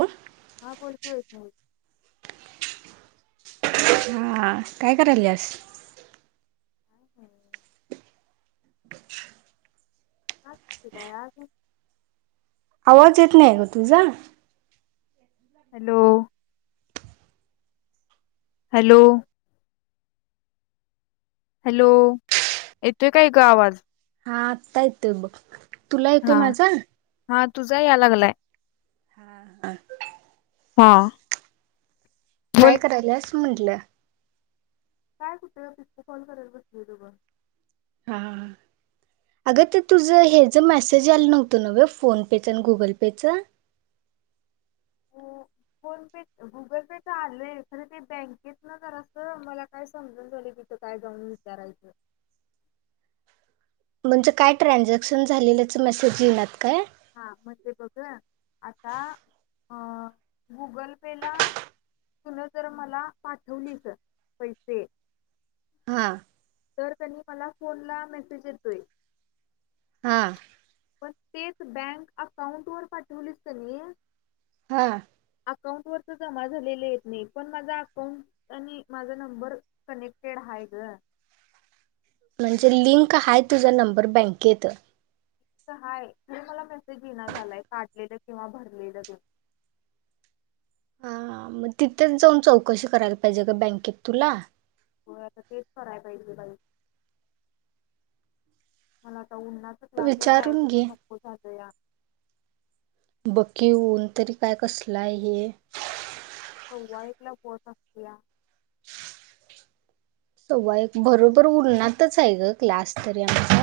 हो [unintelligible] हा बोल तू ऐकालोय. हा आ काय कराल्यास. हा हा [unintelligible] [unintelligible] याज आवाज येत नहीं ग तुझा. हॅलो. हॅलो. हॅलो येतोय काय ग आवाज? हा आत्ता येतोय बघ. तुला येतोय हा माझा? हा तुझा या लागलाय. हा. हा. हा. बोल काय की कराल्यास म्हटलं.? काय कुटं पिको फॉल करत बसलेलो बघ. हा. अगं ते तुझं. हेज मेसेज आल नव्हतं नवं ग. फोन पे. च आणि गुगल पे. च. फोन पे गुगल पे तर आलय. खर ते बँकेत न जरास मला काय समजना झालंय. काय जाऊन विचारायचं. म्हणजे काय ट्रानझॅक्शन झालेल्याच मेसेज इनात काय.? हा म्हनजे बघ आता अं गुगल पेला. तुन जर मला पाठवलीस पैसे. हा. तर कणी मला फोन ला मेसेज येतोय. हा. पण तेच बँक अकाउंट वर पाठवलीस कणी हा. अकाउंट वरच जमा झालेलं येत नाही. पण माज अकाउंट आणि माज नंबर कनेक्टेड हाय. हाय ग. म्हणजे लिंक हाय तुझा नंबर बँकेत. हाय खर मला मेसेज इना झालाय काढलेलं. काढलेलं किंवा भरलेलं तेन. हा मग तिथंच जाऊन चौकशी करायला पाहिजे गं बँकेत तुला. होय आता तेच कराय पाहिजे बाई. मला आता उन्हाच क्लासला विचारून जायचं घे. पण नको झालंया. ब की ऊन तरी काय कसलं आहे हे. सव्वा एकला पोत असत्या. सव्वा एक, बरोबर उन्हातच आहे गं क्लास तरी आमचा.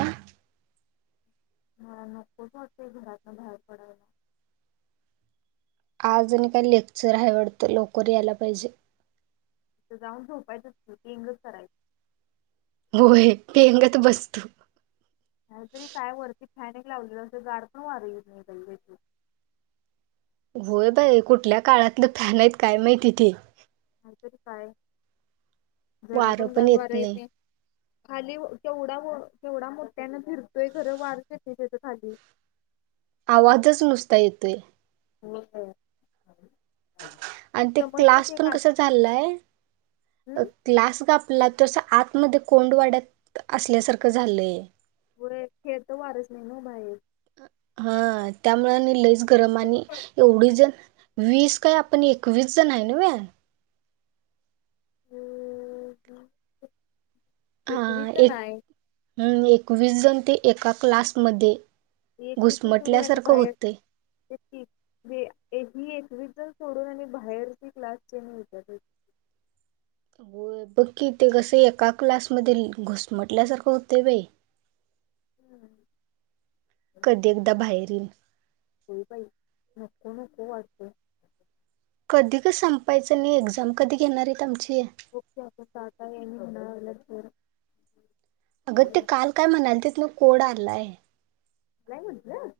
मला नकोच वाटतंय घरातनं बाहेर पडायला. आज आणि काय लेक्चर आहे वाडतं, लवकर यायला पाहिजे. तिथं जाऊन झोपायचंच की पेंगच करायचं. होय पेंगत बस तु. काहीतरी काय वरती फॅन एक लावलेला असतोय गारपण वार येत नाही काही त्या. होय बाई कुठल्या काळातलं फॅन आहेत काय माहिती ते. नाहीतरी काय. वार पण येत नाही. खाली केवढ्या मो केवढा मोठ्यानं फिरतोय खरं वारच येत नाही त्याच खाली. आवाजच नुसता येतोय. म काय झा [inaudible] आणि ते क्लासपण कस झालाय? हम्म क्लास गं आपला तो असा आत मध्ये कोंड वाड्यात असल्यासारखं झालंय. व्हय खेळतं वारच नाही नव्ह बाहेर. हा त्यामुळे आणि लईच गरम आणि एवढी जण वीस काय आपण एकवीस जण हाय नव्हे? हा एकवीच एक नाय हम् एकवीस जण ते एका क्लासमध्ये. ते एकवीसच सोडून आणि घुसमटल्यासारखं बाहेर होतंय. [inaudible] तेच की बी एकवीस इतर सोडून आणि बाहेरची क्लासची आणि येतातच. [inaudible] होय बघ की ते कसं एका क्लास मध्ये ल घुसमटल्यासारखं होतंय बाई. [inaudible] हम्म. [inaudible] कधी एकदा बाहेर येईन. [inaudible] होय बाई नको नको वाटतंय. [inaudible] कधी गं संपायचं. आणि एक्झाम कधी घेणार आहेत आमची? बग की आता तारका याय नाही म्हणा लागल्यात. अगं ते काल काय म्हणालतीत ना कोड आणलाय. नाही म्हंटल?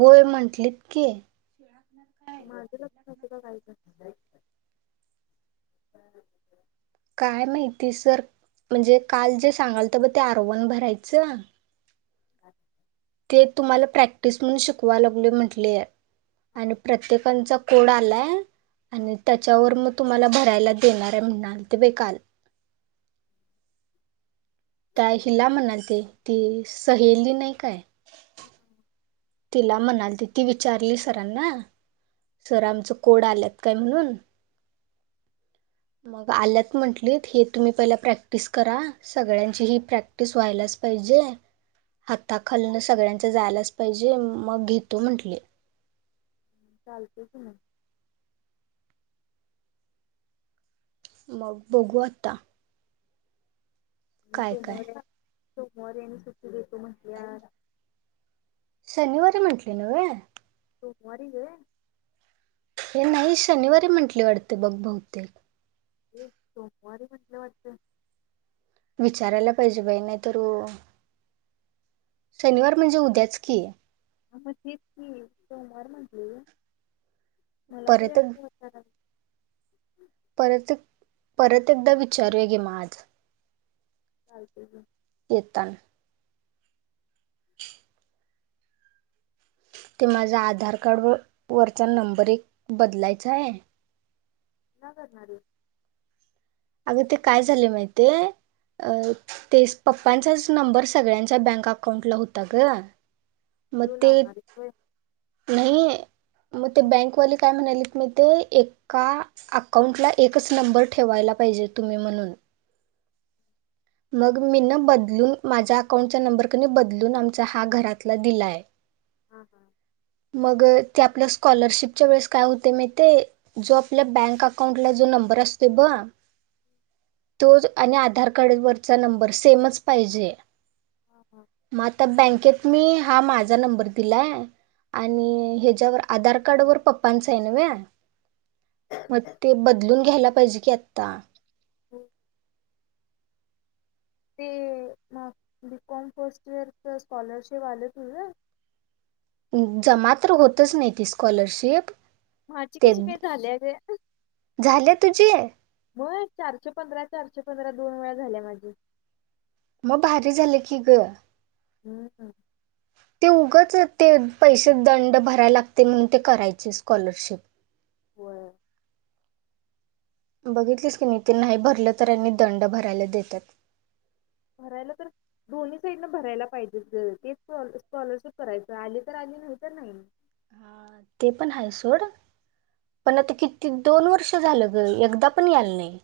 होय म्हंटलीत की. माझं लक्ष नव्हतं का काय गं? [inaudible] [unintelligible] काय माहिती सर. म्हणजे काल जे सांगालत ब ते आरवन भरायचं. अ [unintelligible] ते तुम्हाला प्रॅक्टिस म्हणून शिकवा लागलोय म्हटले. आणि प्रत्येकांचा. कोड आलाय आणि त्याच्यावर मग. तुम्हाला भरायला देणार आहे म्हणालते बाई काल. त्या हिला म्हणालते ती सहेली नाही काय? हम हम. तिला म्हणालती. ती विचारली सरांना - - सर आमचं कोड आल्यात काय? म्हणून मग आल्यात म्हंटलीत, हे तुम्ही पहिला प्रॅक्टिस करा सगळ्यांची ही प्रॅक्टिस व्हायलाच पाहि जे, हाता खालनं सगळ्यांच्या जायलाच - - पाहिजे मग घेतो म्हटले. चालतेय की मग. मग बघू आता. आणि काय काय सोमवारी, सोमवारी आणि सुटी देतो म्हटल्यात. शनिवारी म्हंटलेलं व्हय? सोमवारी गं. ए नाही शनिवारी म्हंटले वाटते बघ बहुतेक. सोमवारी म्हटलं वाटतं. विचारायला पाहिजे बाई नाही तर शनिवार म्हणजे उद्याच की. हा म तेच की सोमवार म्हटले मला तरी परत अस वाटतय ना - - परत एक परत एकदा विचारूया घे म आज. चालतय की - - येताना. ते माझ्या आधार कार्ड वर वरचा नंबर एक बदलायचाय. का करणार हैस. अगं ते काय झालयं माहितीयं? अ ते पप्पांचाच नंबर सगळ्यांच्या बँक अकाउंटला होता ग. मग तो ते लावणार हैस होय. नाही मग ते हा बँकवाले काय म्हणायलेत मी ते एका अकाउंटला एकच नंबर ठेवायला पाहिजे तुम्ही म्हणून. मग मी न बदलून माझ्या अकाउंटचा नंबर कनी बदलून आमचा हा घरातला दिलाय. हम हम. मग ते आपल्या स्कॉलरशिपच्या वेळेस काय होतेयं माहितीयं जो आपल्या बँक अकाउंटला जो नंबर असतोय ब तो आणि आधार कार्ड वरचा नंबर सेमच पाहिजे. हा, हा. म आता बँकेत मी हा माझा नंबर दिलाय आणि हेच्यावर आधार कार्ड वर पप्पांचा हाय नवे. मग ते बदलून घ्यायला पाहिजे की आता. हो. ते म बीकॉम फर्स्ट इयर च स्कॉलरशिप आल तुझ? जमा तर होतच नाहीच नाही ती स्कॉलरशिप माझी ते कशी काय झालीया गं. झाले तुझे? व्हय. चारशे पंधरा, चारशे पंधरा दोन वेळा झाल्या माझी. मग भारी झालं की गं. हम्मम्. त ते पैसे दंड भराय लागतयं म्हणून ते करायची स्कॉलरशिप. होय बघितलीस की नाही ते नाही भरलं तर आणि दंड भरायला देत्यात. भरायला तर दोन्ही साईडन भरायला पाहिजेच गं ते स्कॉलरशिप भरायचं आली तर आली नाही तर नाही. हा ते पण हाय सोड पण आता किती दोन वर्ष झालं गं एकदा पण याल नाही.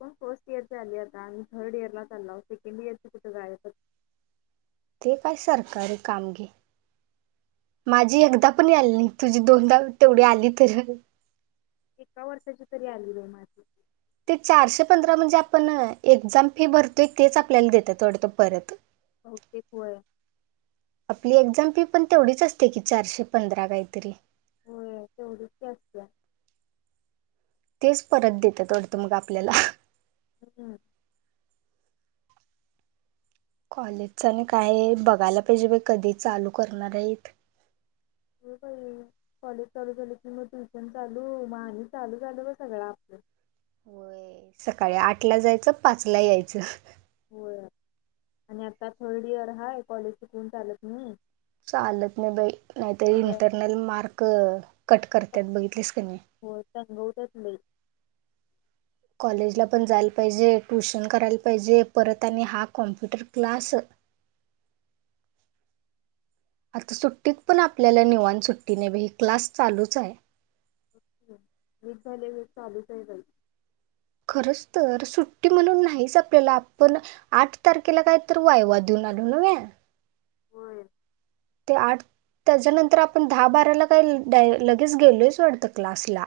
पण फर्स्ट इयर ची आली आता. आम्ही थर्ड इयरला चाललो. सेकंडइयर ची कुठं गायबचं - - ते काय सरकारी काम घे. माझी एकदा पण याली नाही तुझी दोनदा तेवढी आली तर एका वर्षाची तरी आली बाई माझी. ते चारशे पंधरा म्हणजे आपण एक्झाम फी भरतोय तेच आपल्याला देतात वाटत परत. बहुतेक व्हय. ती पण तेवढीच असते की चारशे पंधरा काहीतरी. होय तेवढीच की असतेया. तेच परत देतात वाटतं मग आपल्याला. हम्म. कॉलेजच आणि काय बघायला पाहिजे बाई कधी चालू करणार आहेत. [inaudible] होय बाई कॉलेज चालू झाली कि मग ट्युशन चालू मग आणि चालू झालं ब सगळं आपलं. होय सकाळी आठ ला जायचं पाचला यायचं. होय आणि आता थर्ड इयर हा कॉलेज शिकून चालत नाही. चालत नाही बाई नाहीतरी सगळं इंटरनल मार्क कट करतात बघितलीस का नाही. होय तंगवत्यात लई. कॉलेजला पण जायला पाहिजे ट्युशन करायला पाहिजे परत आणि हा कॉम्प्युटर क्लास. [inaudible] आता सुट्टीत पण आपल्याला निवाण सुट्टीनेही क्लास चालूच आहे. मी झाले व चालूच आहे बाई. खरच तर सुट्टी म्हणून नाहीच आपल्याला आपण आठ तारखेला काय तर वायवा देऊन आलो नवे. होय ते आठ त्याच्यानंतर आपण दहा बाराला काही लगेच गेलोच वाटतं क्लासला.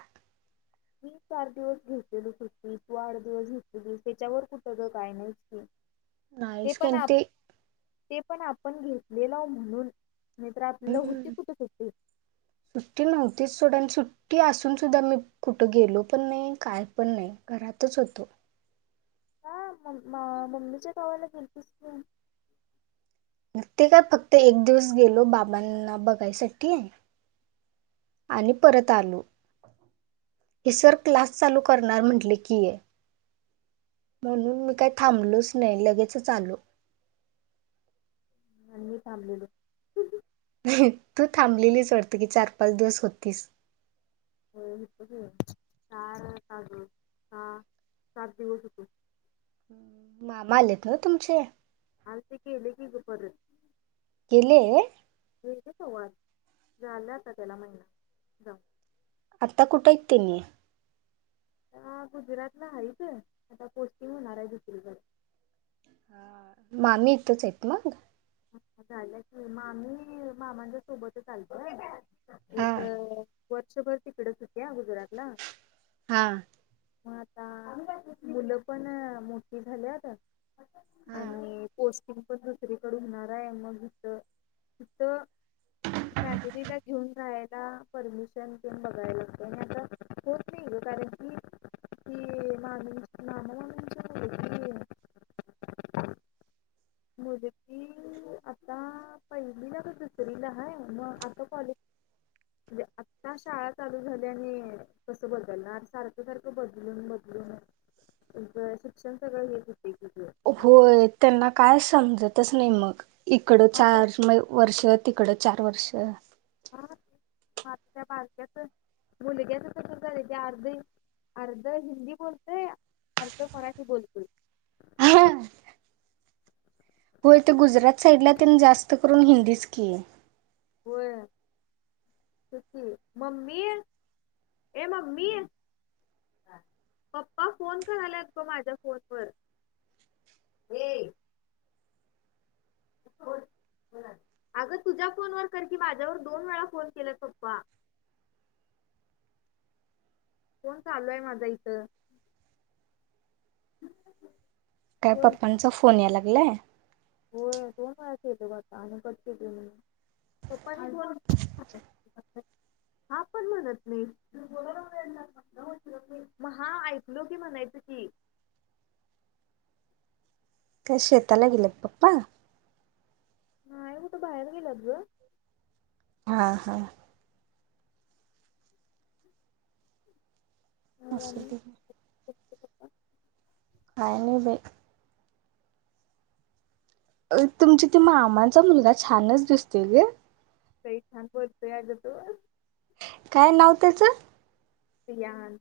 मी चार दिवस घेतलेल कती किवा आठ दिवस घेतलेली त्याच्यावर कुठं ग काय नाहीच की. ते नाहीच की पण आणि आप ते पण आपण घेतलेल म्हणून. नाहीतर आपल्याला होती हम्म कुठे सुट्टी सुट्टी नव्हतीच सोड आणि सु टी असून सुद्धा मी कुठे गेलो पण नाही काय पण नाही घरातच होतो. का म मम्मीच्या गावाला गेतीस ती. हम्म ते का फक्त एक दिवस गेलो बाबांना बघायसाठी. आणि परत आलो. हे सर क्लास चालू करणार म्हटले की. म्हणून मी काही थांबलोच नाही लगेचच आलो. आणि मी थांबलेलो. तू थांबलेलीच वाडत की चार पाच दिवस होतीस. होय होतो की चार का ग सहा सात दिवस होतो. हम्म मामा आलेत होय तुमचे? आलते गेले की ग परत. गेलेये. गेले कवाच, झाला आता त्याला महिना जाऊन. आत्ता कुठे आहेत त्यांनी? आत्ता गुजरातला आहे त आता पोस्टिंग होणार आहे दुसरीकडं. ह मामी इथंच आहेत मग? झाल्या कि मामी मामांच्या सोबतच आलत्या. हा. वर्षभर तिकडत होत्या गुजुरातला. हा. मग आता मुलं पण मोठी झाल्यात हा आणि पोस्टिंग पण दुसरी कड होणार आहे मग इथ इथ फॅमिलीला घेऊन जायला परमिशन तेन बघायला लागत आणि आता होत नाही. कारण की ती मामी मामा मामी ची मुलगी [inaudible] [unintelligible] [inaudible] आत्ता पहिलीला काय दुसरीला आहे मग आता कॉलेज म्हणजे आत्ता त्या शाळा चालू झाल्या आणि कसं बदलणार सारखं सारखं बदलून बदलून शिक्षण सगळं हेच होत. होय त्यांना काय समजतच नाही मग. इकडं मग त्या चार म वर्ष तिकडं चार वर्ष मग [inaudible] [unintelligible] अर्ध हिंदी बोलतोय अर्ध मराठी बोलतोय. हा होय तर गुजरात साईडला त्यां जास्त करून हिंदीच की व्हय सुकी मम्मीर ए मम्मीर पप्पा फोन करायलेत ब माझ्या फोन वर. हे [inaudible] अगं तुझ्या फोन व कर की माझ्यावर दोन वेळा फोन केला पप्पा. [inaudible] फोन चालू आहे माझा इथं. काय बोल पप्पांचा फोन या लागलाय. [unintelligible] [inaudible] हा पण म्हणत नाही. म हा ऐकलो की म्हणायच की काय शेताला गेलं पप्पा नाही कुठं बाहेर गेलात ग आ हां मग आम्ही [unintelligible] काय नही बई अ तुमची ते मामांचा मुलगा छानच दिसतोय ग. ताई छान पळतोय अग तो. काय नाव त्याचं? रियान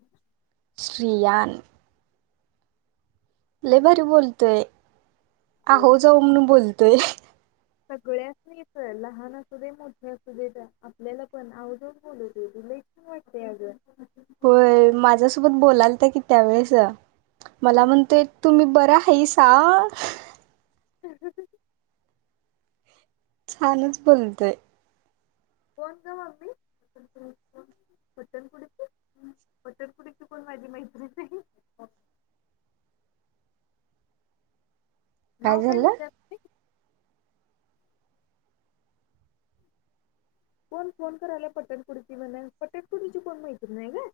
श्रीयान लय भारी बोलतोय. आहो जाहो म्हणून बोलतोय. सगळ्यासनीस लहान असू दे मोठे असू दे आपल्याला पण आवजाऊ बोलवतो तो. लई छान वाटतंय अगं. [inaudible] होय माझ्यासोबत बोलालता की त्यावेेळेस. मला हा, हा. म्हणतोय तुम्ही बर आहे सा. [inaudible] छानच बोलतय. कोण ग मम्मी पटणपुडीची माझी मैत्रीच आहे. [inaudible] नाव काय विचारते. कोण फोन करायला पटणपुडीची म्हणा पटणपुडीची कोण माैत्री आहे ग.